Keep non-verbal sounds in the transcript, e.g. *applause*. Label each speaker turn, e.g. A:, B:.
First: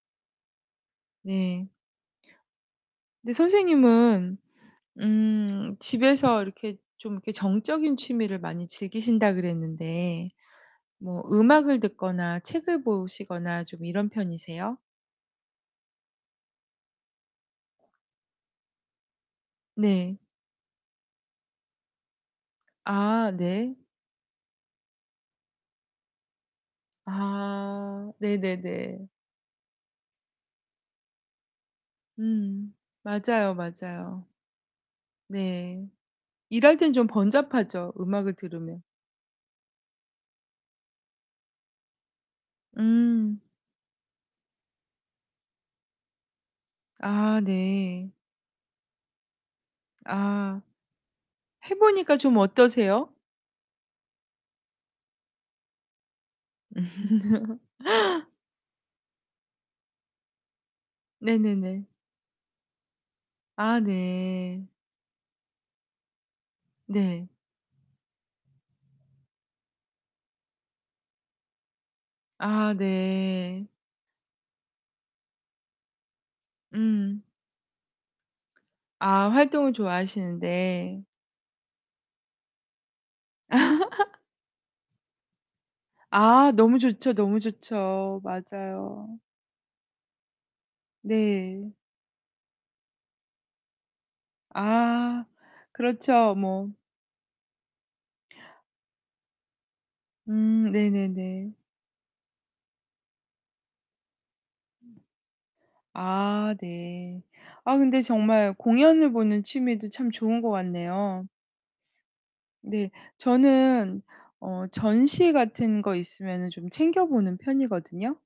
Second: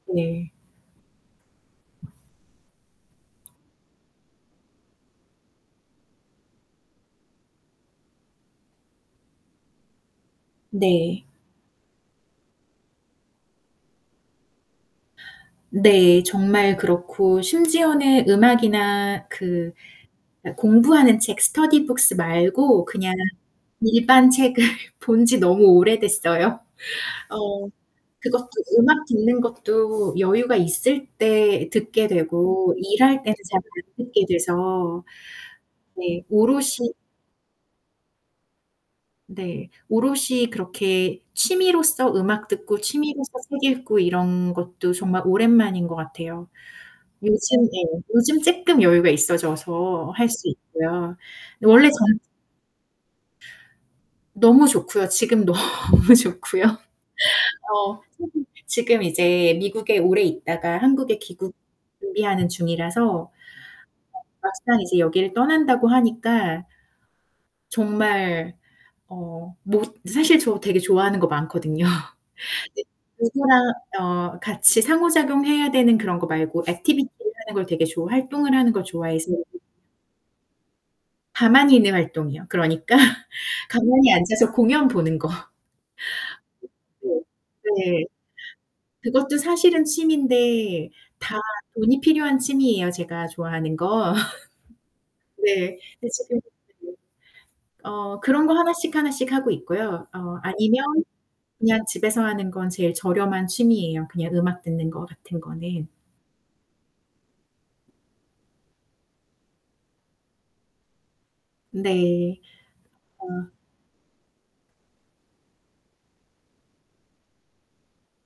A: 네.
B: 네. 근데 선생님은 음 집에서 이렇게 좀 이렇게 정적인 취미를 많이 즐기신다 그랬는데 뭐
A: 네.
B: 음악을 듣거나 책을 보시거나 좀 이런 편이세요?
A: 네. 정말 그렇고 심지어는 음악이나 그
B: 네.
A: 공부 하는 책, 스터디 북스 말고 그냥
B: 아 네.
A: 일반 책을 본 지 너무 오래됐어요. 어
B: 아
A: 그것도 음악
B: 네네네.
A: 듣는 것도 여유가 있을 때 듣게
B: 음.
A: 되고 일할 때는
B: 맞아요,
A: 잘 안 듣게
B: 맞아요.
A: 돼서.
B: 네.
A: 네.
B: 일할 땐
A: 오롯이
B: 좀 번잡하죠. 음악을 들으면.
A: 네. 오롯이 그렇게 취미로서 음악 듣고 취미로서
B: 음.
A: 책 읽고 이런 것도 정말 오랜만인 거 같아요.
B: 아
A: 요즘 예.
B: 네.
A: 요즘 쪼끔 여유가 있어져서 할 수
B: 아.
A: 있고요. 원래
B: 해보니까
A: 전
B: 좀 어떠세요?
A: 너무 좋고요. 지금 너무 좋고요.
B: *laughs*
A: 어 지금 이제 미국에 오래 있다가 한국에 귀국
B: 네네네.
A: 준비하는 중이라서 어
B: 아 네.
A: 막상 이제 여길 떠난다고 하니까
B: 네.
A: 정말 어 뭐 사실 저 되게 좋아하는 거 많거든요.
B: 아 네.
A: 누구랑 어 같이 상호 작용해야 되는 그런 거 말고
B: 음.
A: activity를 하는 걸 되게 좋아 활동을 하는 걸
B: 아
A: 좋아해서
B: 활동을 좋아하시는데.
A: 가만히 있는 활동이요. 그러니까 가만히
B: *laughs*
A: 앉아서 공연 보는 거.
B: 아 너무 좋죠, 너무
A: 네.
B: 좋죠. 맞아요.
A: 그것도 사실은 취미인데 다
B: 네.
A: 돈이 필요한 취미예요. 제가 좋아하는 거. *laughs*
B: 아.
A: 네.
B: 그렇죠 뭐.
A: *unintelligible* 어 그런 거 하나씩, 하나씩 하고 있고요. 어
B: 음.
A: 아니면
B: 네네네.
A: 그냥 집에서 하는 건 제일 저렴한 취미예요. 그냥 음악 듣는 거 같은 거는.
B: 아. 네. 아 근데 정말 공연을 보는 취미도 참 좋은 것 같네요.
A: 네.
B: 네.
A: 어.
B: 저는 어 전시 같은 거 있으면은 좀 챙겨보는 편이거든요.